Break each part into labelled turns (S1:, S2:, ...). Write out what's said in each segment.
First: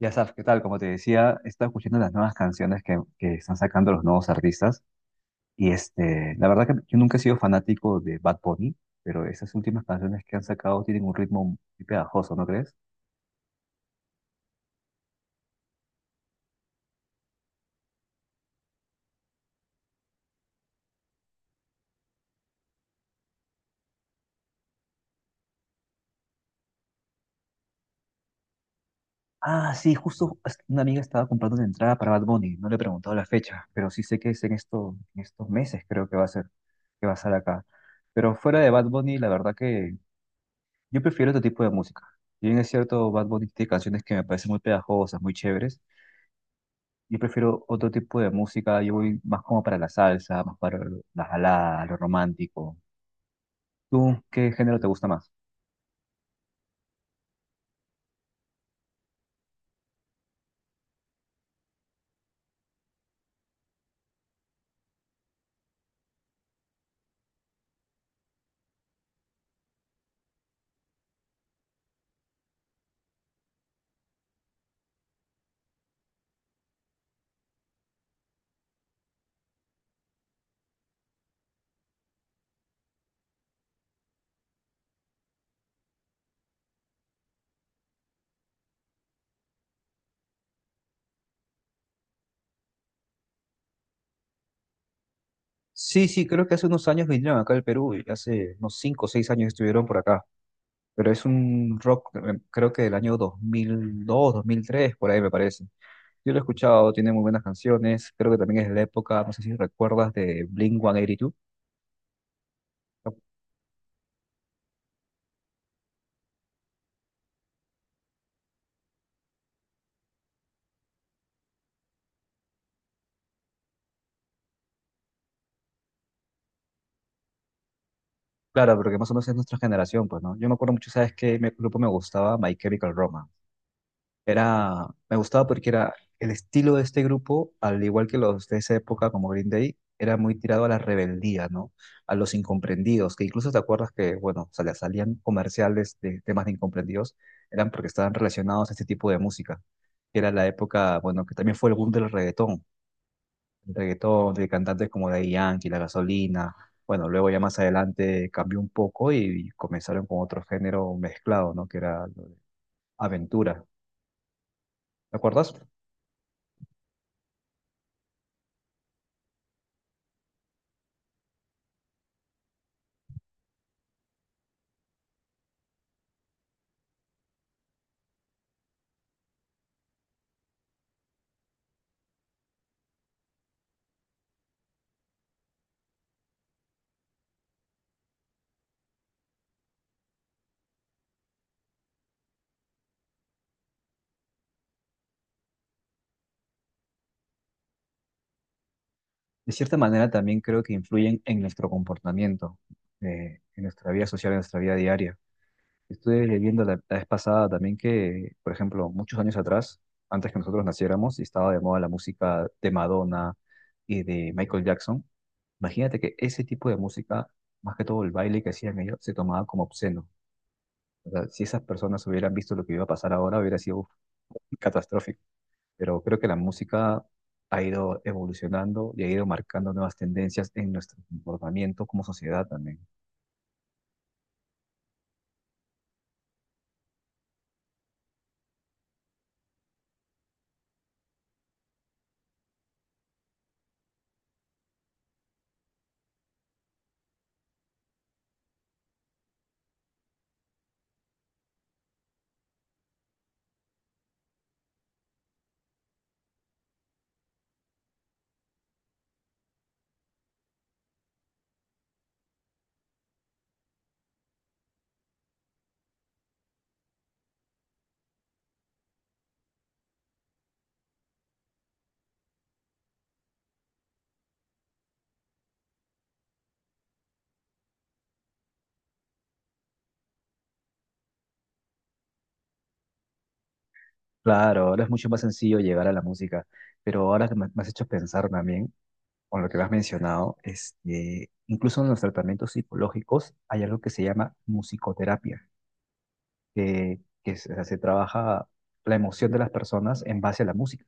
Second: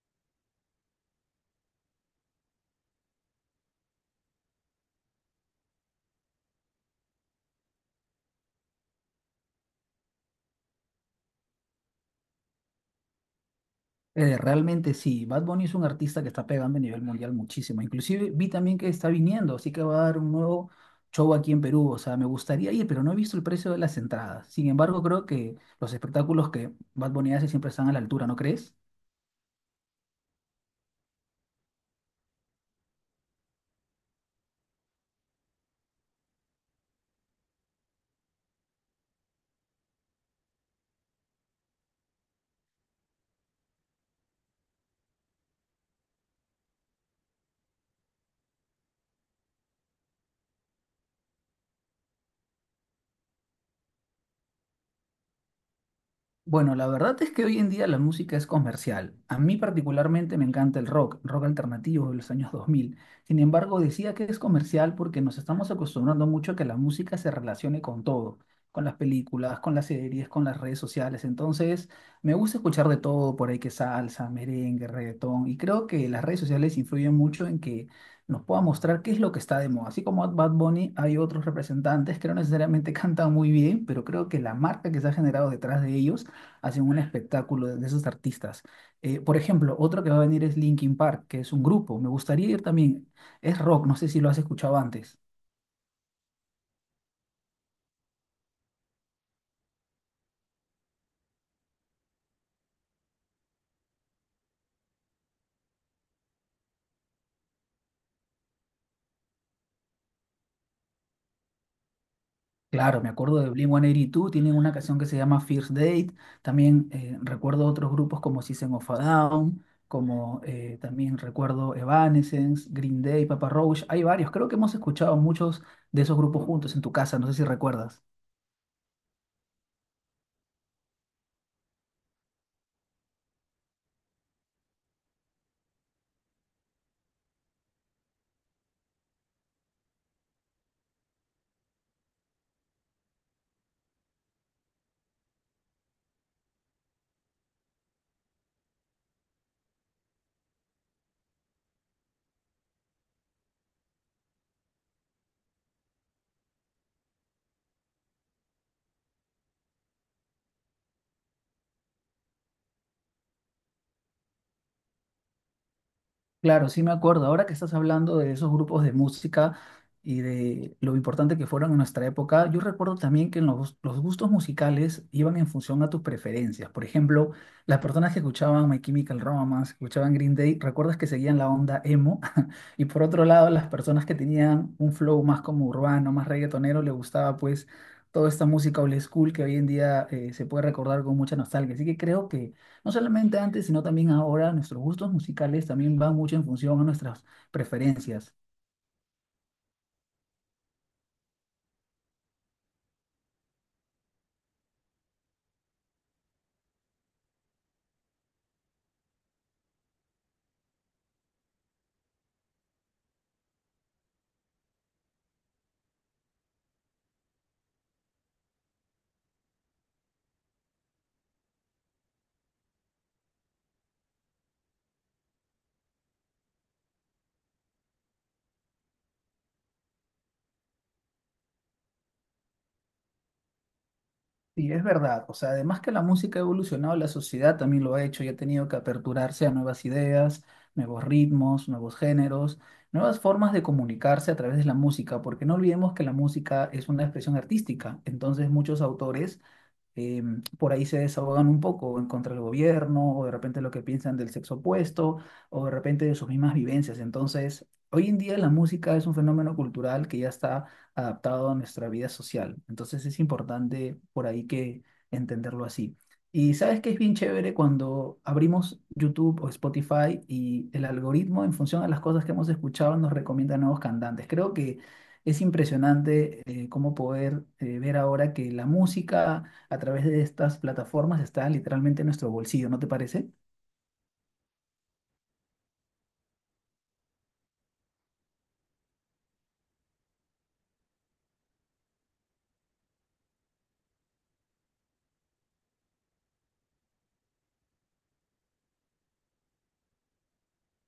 S1: Ya sabes, ¿qué tal? Como te decía, he estado escuchando las nuevas canciones que están sacando los nuevos artistas. La verdad que yo nunca he sido fanático de Bad Bunny, pero esas últimas canciones que han sacado tienen un ritmo muy pegajoso, ¿no crees?
S2: Realmente sí, Bad Bunny es un artista que está pegando a nivel mundial muchísimo. Inclusive vi también que está viniendo, así que va a dar un nuevo show aquí en Perú. O sea, me gustaría ir, pero no he visto el precio de las entradas. Sin embargo, creo que los espectáculos que Bad Bunny hace siempre están a la altura, ¿no crees?
S1: Ah, sí, una amiga estaba comprando una entrada para Bad Bunny. No le he preguntado la fecha, pero sí sé que es en estos meses, creo que va a ser, que va a estar acá. Pero fuera de Bad Bunny, la verdad que yo prefiero otro tipo de música. Si bien es cierto, Bad Bunny tiene canciones que me parecen muy pegajosas, muy chéveres. Yo prefiero otro tipo de música, yo voy más como para la salsa, más para la balada, lo romántico. ¿Tú qué género te gusta más?
S2: Bueno, la verdad es que hoy en día la música es comercial. A mí particularmente me encanta el rock, rock alternativo de los años 2000. Sin embargo, decía que es comercial porque nos estamos acostumbrando mucho a que la música se relacione con todo, con las películas, con las series, con las redes sociales. Entonces, me gusta escuchar de todo, por ahí que salsa, merengue, reggaetón. Y creo que las redes sociales influyen mucho en que nos pueda mostrar qué es lo que está de moda. Así como Bad Bunny, hay otros representantes que no necesariamente cantan muy bien, pero creo que la marca que se ha generado detrás de ellos hacen un espectáculo de esos artistas. Por ejemplo, otro que va a venir es Linkin Park, que es un grupo. Me gustaría ir también. Es rock, no sé si lo has escuchado antes.
S1: Sí, sí, creo que hace unos años vinieron acá al Perú, y hace unos 5 o 6 años estuvieron por acá, pero es un rock, creo que del año 2002, 2003, por ahí me parece. Yo lo he escuchado, tiene muy buenas canciones, creo que también es de la época, no sé si recuerdas, de Blink-182.
S2: Claro, me acuerdo de Blink-182, tienen una canción que se llama First Date. También recuerdo otros grupos como System of a Down, como también recuerdo Evanescence, Green Day, Papa Roach. Hay varios, creo que hemos escuchado muchos de esos grupos juntos en tu casa, no sé si recuerdas.
S1: Claro, porque más o menos es nuestra generación, pues, ¿no? Yo me acuerdo mucho, ¿sabes grupo me gustaba? My Chemical Romance. Era, me gustaba porque era el estilo de este grupo, al igual que los de esa época como Green Day, era muy tirado a la rebeldía, ¿no? A los incomprendidos, que incluso te acuerdas que, bueno, o sea, salían comerciales de temas de incomprendidos, eran porque estaban relacionados a este tipo de música. Que Era la época, bueno, que también fue el boom del reggaetón, el reggaetón de cantantes como Daddy Yankee, La Gasolina. Bueno, luego ya más adelante cambió un poco y comenzaron con otro género mezclado, ¿no? Que era aventura. ¿Te acuerdas?
S2: Claro, sí me acuerdo. Ahora que estás hablando de esos grupos de música y de lo importante que fueron en nuestra época, yo recuerdo también que en los gustos musicales iban en función a tus preferencias. Por ejemplo, las personas que escuchaban My Chemical Romance, que escuchaban Green Day, ¿recuerdas que seguían la onda emo? Y por otro lado, las personas que tenían un flow más como urbano, más reggaetonero, les gustaba pues toda esta música old school que hoy en día se puede recordar con mucha nostalgia. Así que creo que no solamente antes, sino también ahora, nuestros gustos musicales también van mucho en función a nuestras preferencias.
S1: De cierta manera también creo que influyen en nuestro comportamiento, en nuestra vida social, en nuestra vida diaria. Estuve viendo la vez pasada también que, por ejemplo, muchos años atrás, antes que nosotros naciéramos y estaba de moda la música de Madonna y de Michael Jackson, imagínate que ese tipo de música, más que todo el baile que hacían ellos, se tomaba como obsceno. O sea, si esas personas hubieran visto lo que iba a pasar ahora, hubiera sido catastrófico, pero creo que la música ha ido evolucionando y ha ido marcando nuevas tendencias en nuestro comportamiento como sociedad también.
S2: Sí, es verdad. O sea, además que la música ha evolucionado, la sociedad también lo ha hecho y ha tenido que aperturarse a nuevas ideas, nuevos ritmos, nuevos géneros, nuevas formas de comunicarse a través de la música, porque no olvidemos que la música es una expresión artística. Entonces, muchos autores eh, por ahí se desahogan un poco en contra del gobierno, o de repente lo que piensan del sexo opuesto, o de repente de sus mismas vivencias. Entonces, hoy en día la música es un fenómeno cultural que ya está adaptado a nuestra vida social. Entonces, es importante por ahí que entenderlo así. Y sabes que es bien chévere cuando abrimos YouTube o Spotify y el algoritmo en función a las cosas que hemos escuchado nos recomienda nuevos cantantes. Creo que es impresionante cómo poder ver ahora que la música a través de estas plataformas está literalmente en nuestro bolsillo, ¿no te parece?
S1: Claro, ahora es mucho más sencillo llegar a la música, pero ahora que me has hecho pensar también, con lo que me has mencionado, incluso en los tratamientos psicológicos hay algo que se llama musicoterapia, se trabaja la emoción de las personas en base a la música.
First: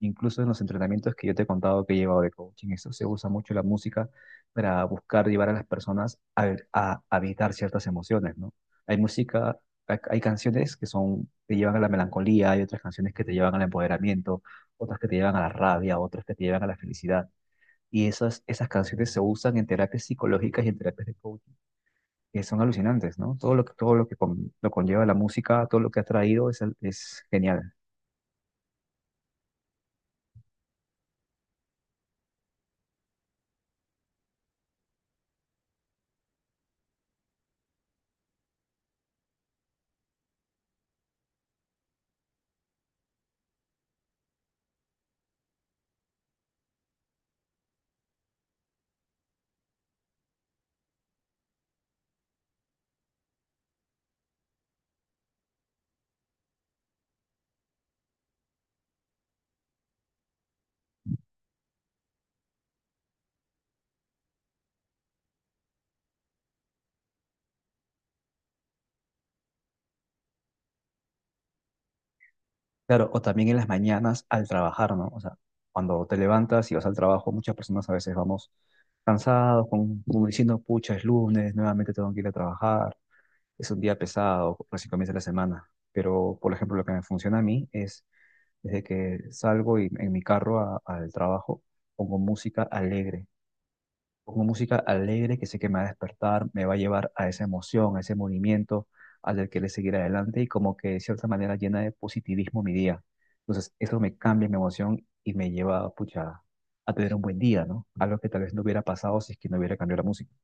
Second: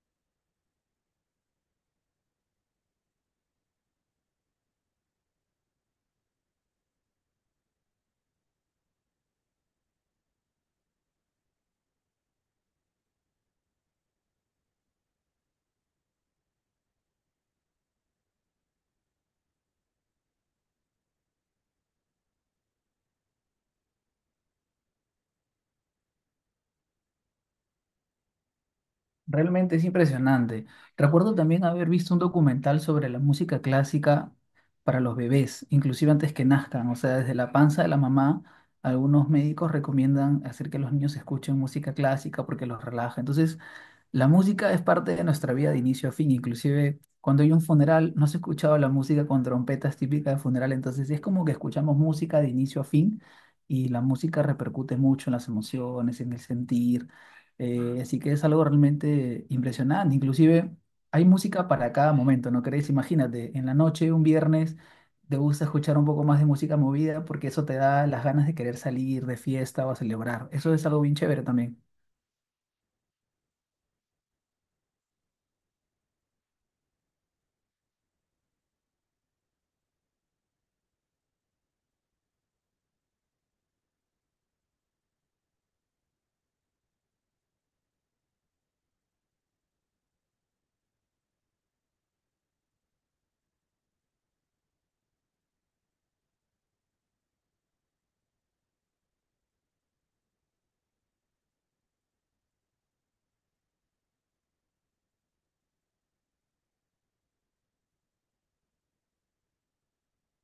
S1: Incluso en los entrenamientos que yo te he contado que he llevado de coaching, eso se usa mucho la música para buscar llevar a las personas a ciertas emociones, ¿no? Hay música, hay canciones que son, te llevan a la melancolía, hay otras canciones que te llevan al empoderamiento, otras que te llevan a la rabia, otras que te llevan a la felicidad. Esas canciones se usan en terapias psicológicas y en terapias de coaching, que son alucinantes, ¿no? Todo lo que lo conlleva la música, todo lo que ha traído es genial.
S2: Realmente es impresionante. Recuerdo también haber visto un documental sobre la música clásica para los bebés, inclusive antes que nazcan, o sea, desde la panza de la mamá, algunos médicos recomiendan hacer que los niños escuchen música clásica porque los relaja. Entonces, la música es parte de nuestra vida de inicio a fin, inclusive cuando hay un funeral, no se ha escuchado la música con trompetas típica de funeral, entonces es como que escuchamos música de inicio a fin y la música repercute mucho en las emociones, en el sentir, así que es algo realmente impresionante, inclusive hay música para cada momento, ¿no crees? Imagínate, en la noche, un viernes, te gusta escuchar un poco más de música movida porque eso te da las ganas de querer salir de fiesta o a celebrar, eso es algo bien chévere también.
S1: Claro, o también en las mañanas al trabajar, ¿no? O sea, cuando te levantas y vas al trabajo, muchas personas a veces vamos cansados, como diciendo, pucha, es lunes, nuevamente tengo que ir a trabajar, es un día pesado, recién comienza la semana. Pero, por ejemplo, lo que me funciona a mí es, desde que salgo en mi carro al trabajo, pongo música alegre. Pongo música alegre que sé que me va a despertar, me va a llevar a esa emoción, a ese movimiento, a del querer seguir adelante y como que de cierta manera llena de positivismo mi día. Entonces, eso me cambia mi emoción y me lleva, pucha, a tener un buen día, ¿no? Algo que tal vez no hubiera pasado si es que no hubiera cambiado la música.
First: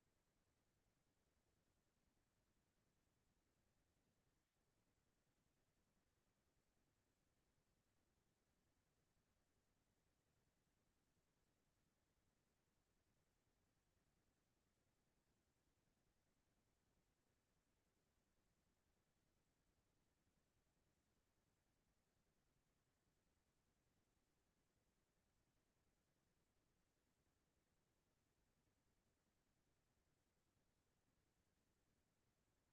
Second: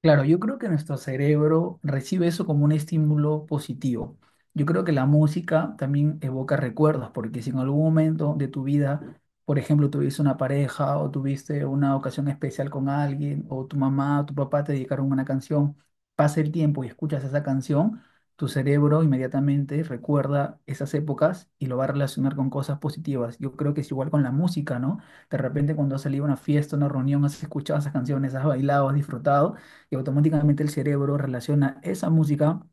S2: Claro, yo creo que nuestro cerebro recibe eso como un estímulo positivo. Yo creo que la música también evoca recuerdos, porque si en algún momento de tu vida, por ejemplo, tuviste una pareja o tuviste una ocasión especial con alguien, o tu mamá o tu papá te dedicaron una canción, pasa el tiempo y escuchas esa canción, tu cerebro inmediatamente recuerda esas épocas y lo va a relacionar con cosas positivas. Yo creo que es igual con la música, ¿no? De repente cuando has salido a una fiesta, una reunión, has escuchado esas canciones, has bailado, has disfrutado y automáticamente el cerebro relaciona esa música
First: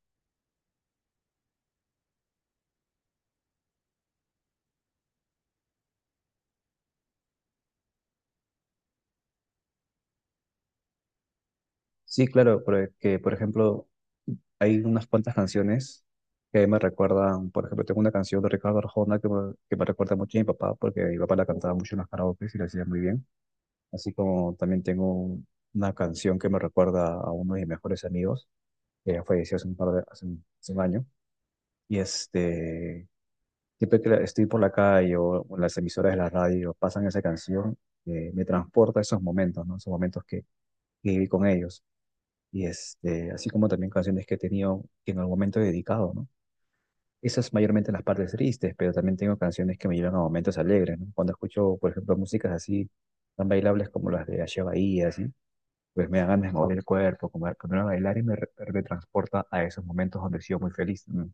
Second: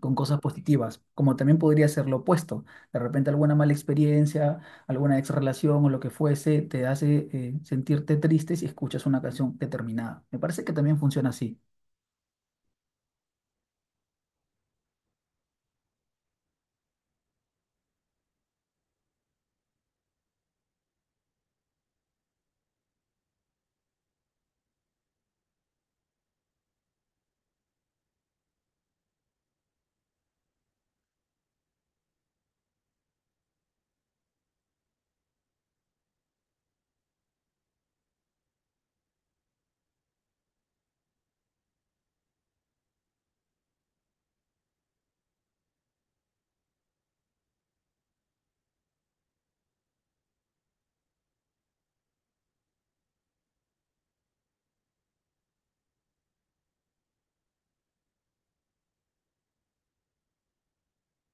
S2: con cosas positivas, como también podría ser lo opuesto. De repente alguna mala experiencia, alguna ex relación o lo que fuese te hace sentirte triste si escuchas una canción determinada. Me parece que también funciona así.
S1: Sí, claro, porque, por ejemplo, hay unas cuantas canciones que me recuerdan, por ejemplo, tengo una canción de Ricardo Arjona que me recuerda mucho a mi papá, porque mi papá la cantaba mucho en los karaoke y la hacía muy bien. Así como también tengo una canción que me recuerda a uno de mis mejores amigos, que ya falleció hace un par de, hace un año. Y este, siempre que estoy por la calle o en las emisoras de la radio, pasan esa canción, me transporta a esos momentos, ¿no? Esos momentos que viví con ellos. Así como también canciones que he tenido que en algún momento he dedicado, ¿no? Esas mayormente las partes tristes, pero también tengo canciones que me llevan a momentos alegres, ¿no? Cuando escucho, por ejemplo, músicas así tan bailables como las de Ache Bahía, pues me dan ganas de mover el cuerpo, comer, ponerme a bailar y me retransporta a esos momentos donde he sido muy feliz. Mm.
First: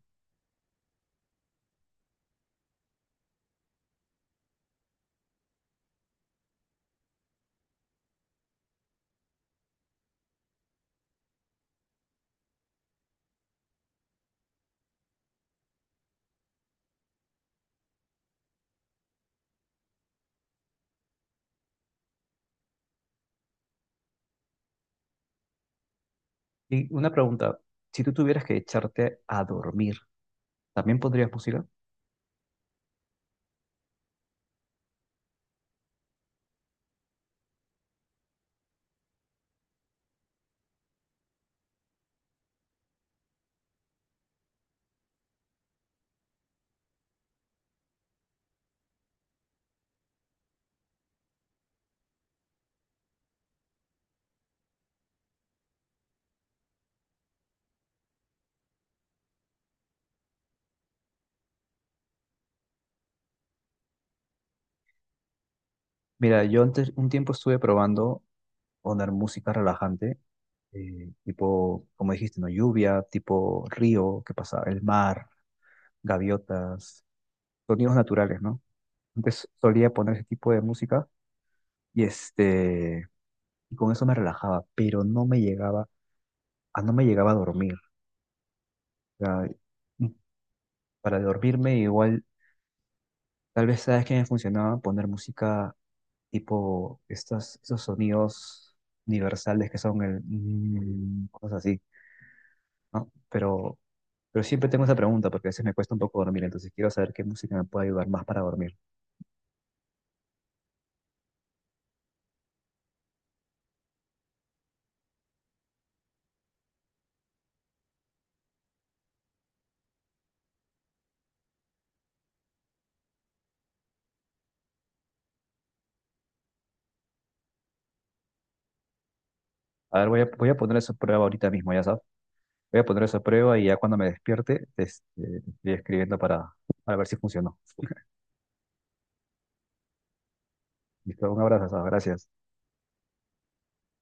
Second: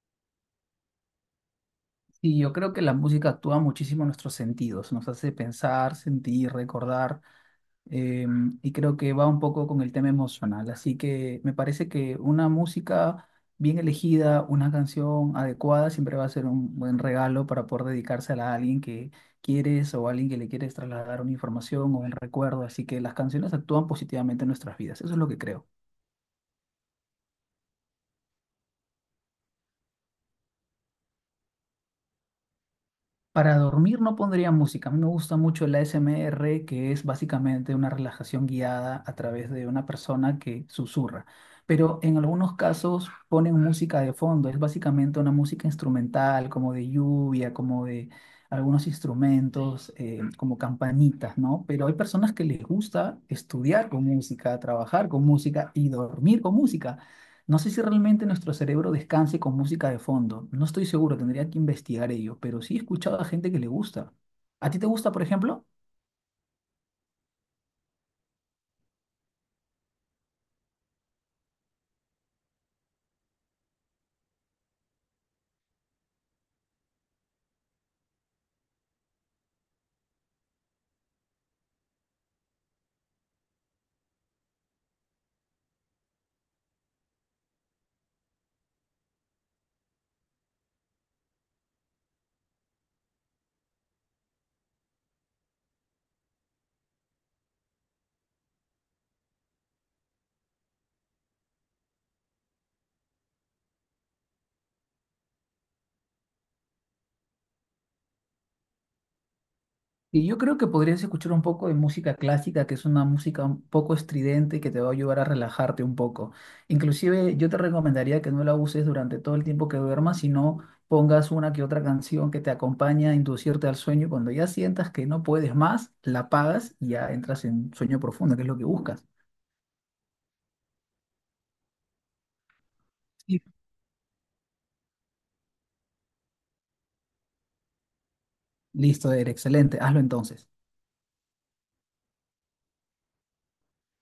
S2: Y yo creo que la música actúa muchísimo en nuestros sentidos, nos hace pensar, sentir, recordar. eh, y creo que va un poco con el tema emocional. Así que me parece que una música bien elegida, una canción adecuada, siempre va a ser un buen regalo para poder dedicársela a alguien que quieres o a alguien que le quieres trasladar una información o un recuerdo. Así que las canciones actúan positivamente en nuestras vidas. Eso es lo que creo.
S1: Y una pregunta, si tú tuvieras que echarte a dormir, ¿también pondrías música?
S2: Para dormir no pondría música. A mí me gusta mucho el ASMR, que es básicamente una relajación guiada a través de una persona que susurra. Pero en algunos casos ponen música de fondo. Es básicamente una música instrumental, como de lluvia, como de algunos instrumentos, como campanitas, ¿no? Pero hay personas que les gusta estudiar con música, trabajar con música y dormir con música. No sé si realmente nuestro cerebro descanse con música de fondo. No estoy seguro, tendría que investigar ello, pero sí he escuchado a gente que le gusta. ¿A ti te gusta, por ejemplo?
S1: Mira, yo antes un tiempo estuve probando poner música relajante, tipo, como dijiste, ¿no? Lluvia, tipo río, ¿qué pasa? El mar, gaviotas, sonidos naturales, ¿no? Antes solía poner ese tipo de música y este, y con eso me relajaba, pero no me llegaba, a no me llegaba a dormir. Sea, mm, para dormirme igual, tal vez sabes que me funcionaba poner música tipo esos sonidos universales que son el mm, cosas así, ¿no? Pero siempre tengo esa pregunta porque a veces me cuesta un poco dormir, entonces quiero saber qué música me puede ayudar más para dormir.
S2: Y yo creo que podrías escuchar un poco de música clásica, que es una música un poco estridente que te va a ayudar a relajarte un poco. Inclusive yo te recomendaría que no la uses durante todo el tiempo que duermas, sino pongas una que otra canción que te acompañe a inducirte al sueño. Cuando ya sientas que no puedes más, la apagas y ya entras en sueño profundo, que es lo que buscas.
S1: A ver, voy a poner eso a prueba ahorita mismo, ya sabes. Voy a poner eso a
S2: Sí.
S1: prueba y ya cuando me despierte, estoy escribiendo para ver si funcionó.
S2: Listo, Eder, excelente. Hazlo entonces.
S1: Listo, un abrazo, Saba, gracias.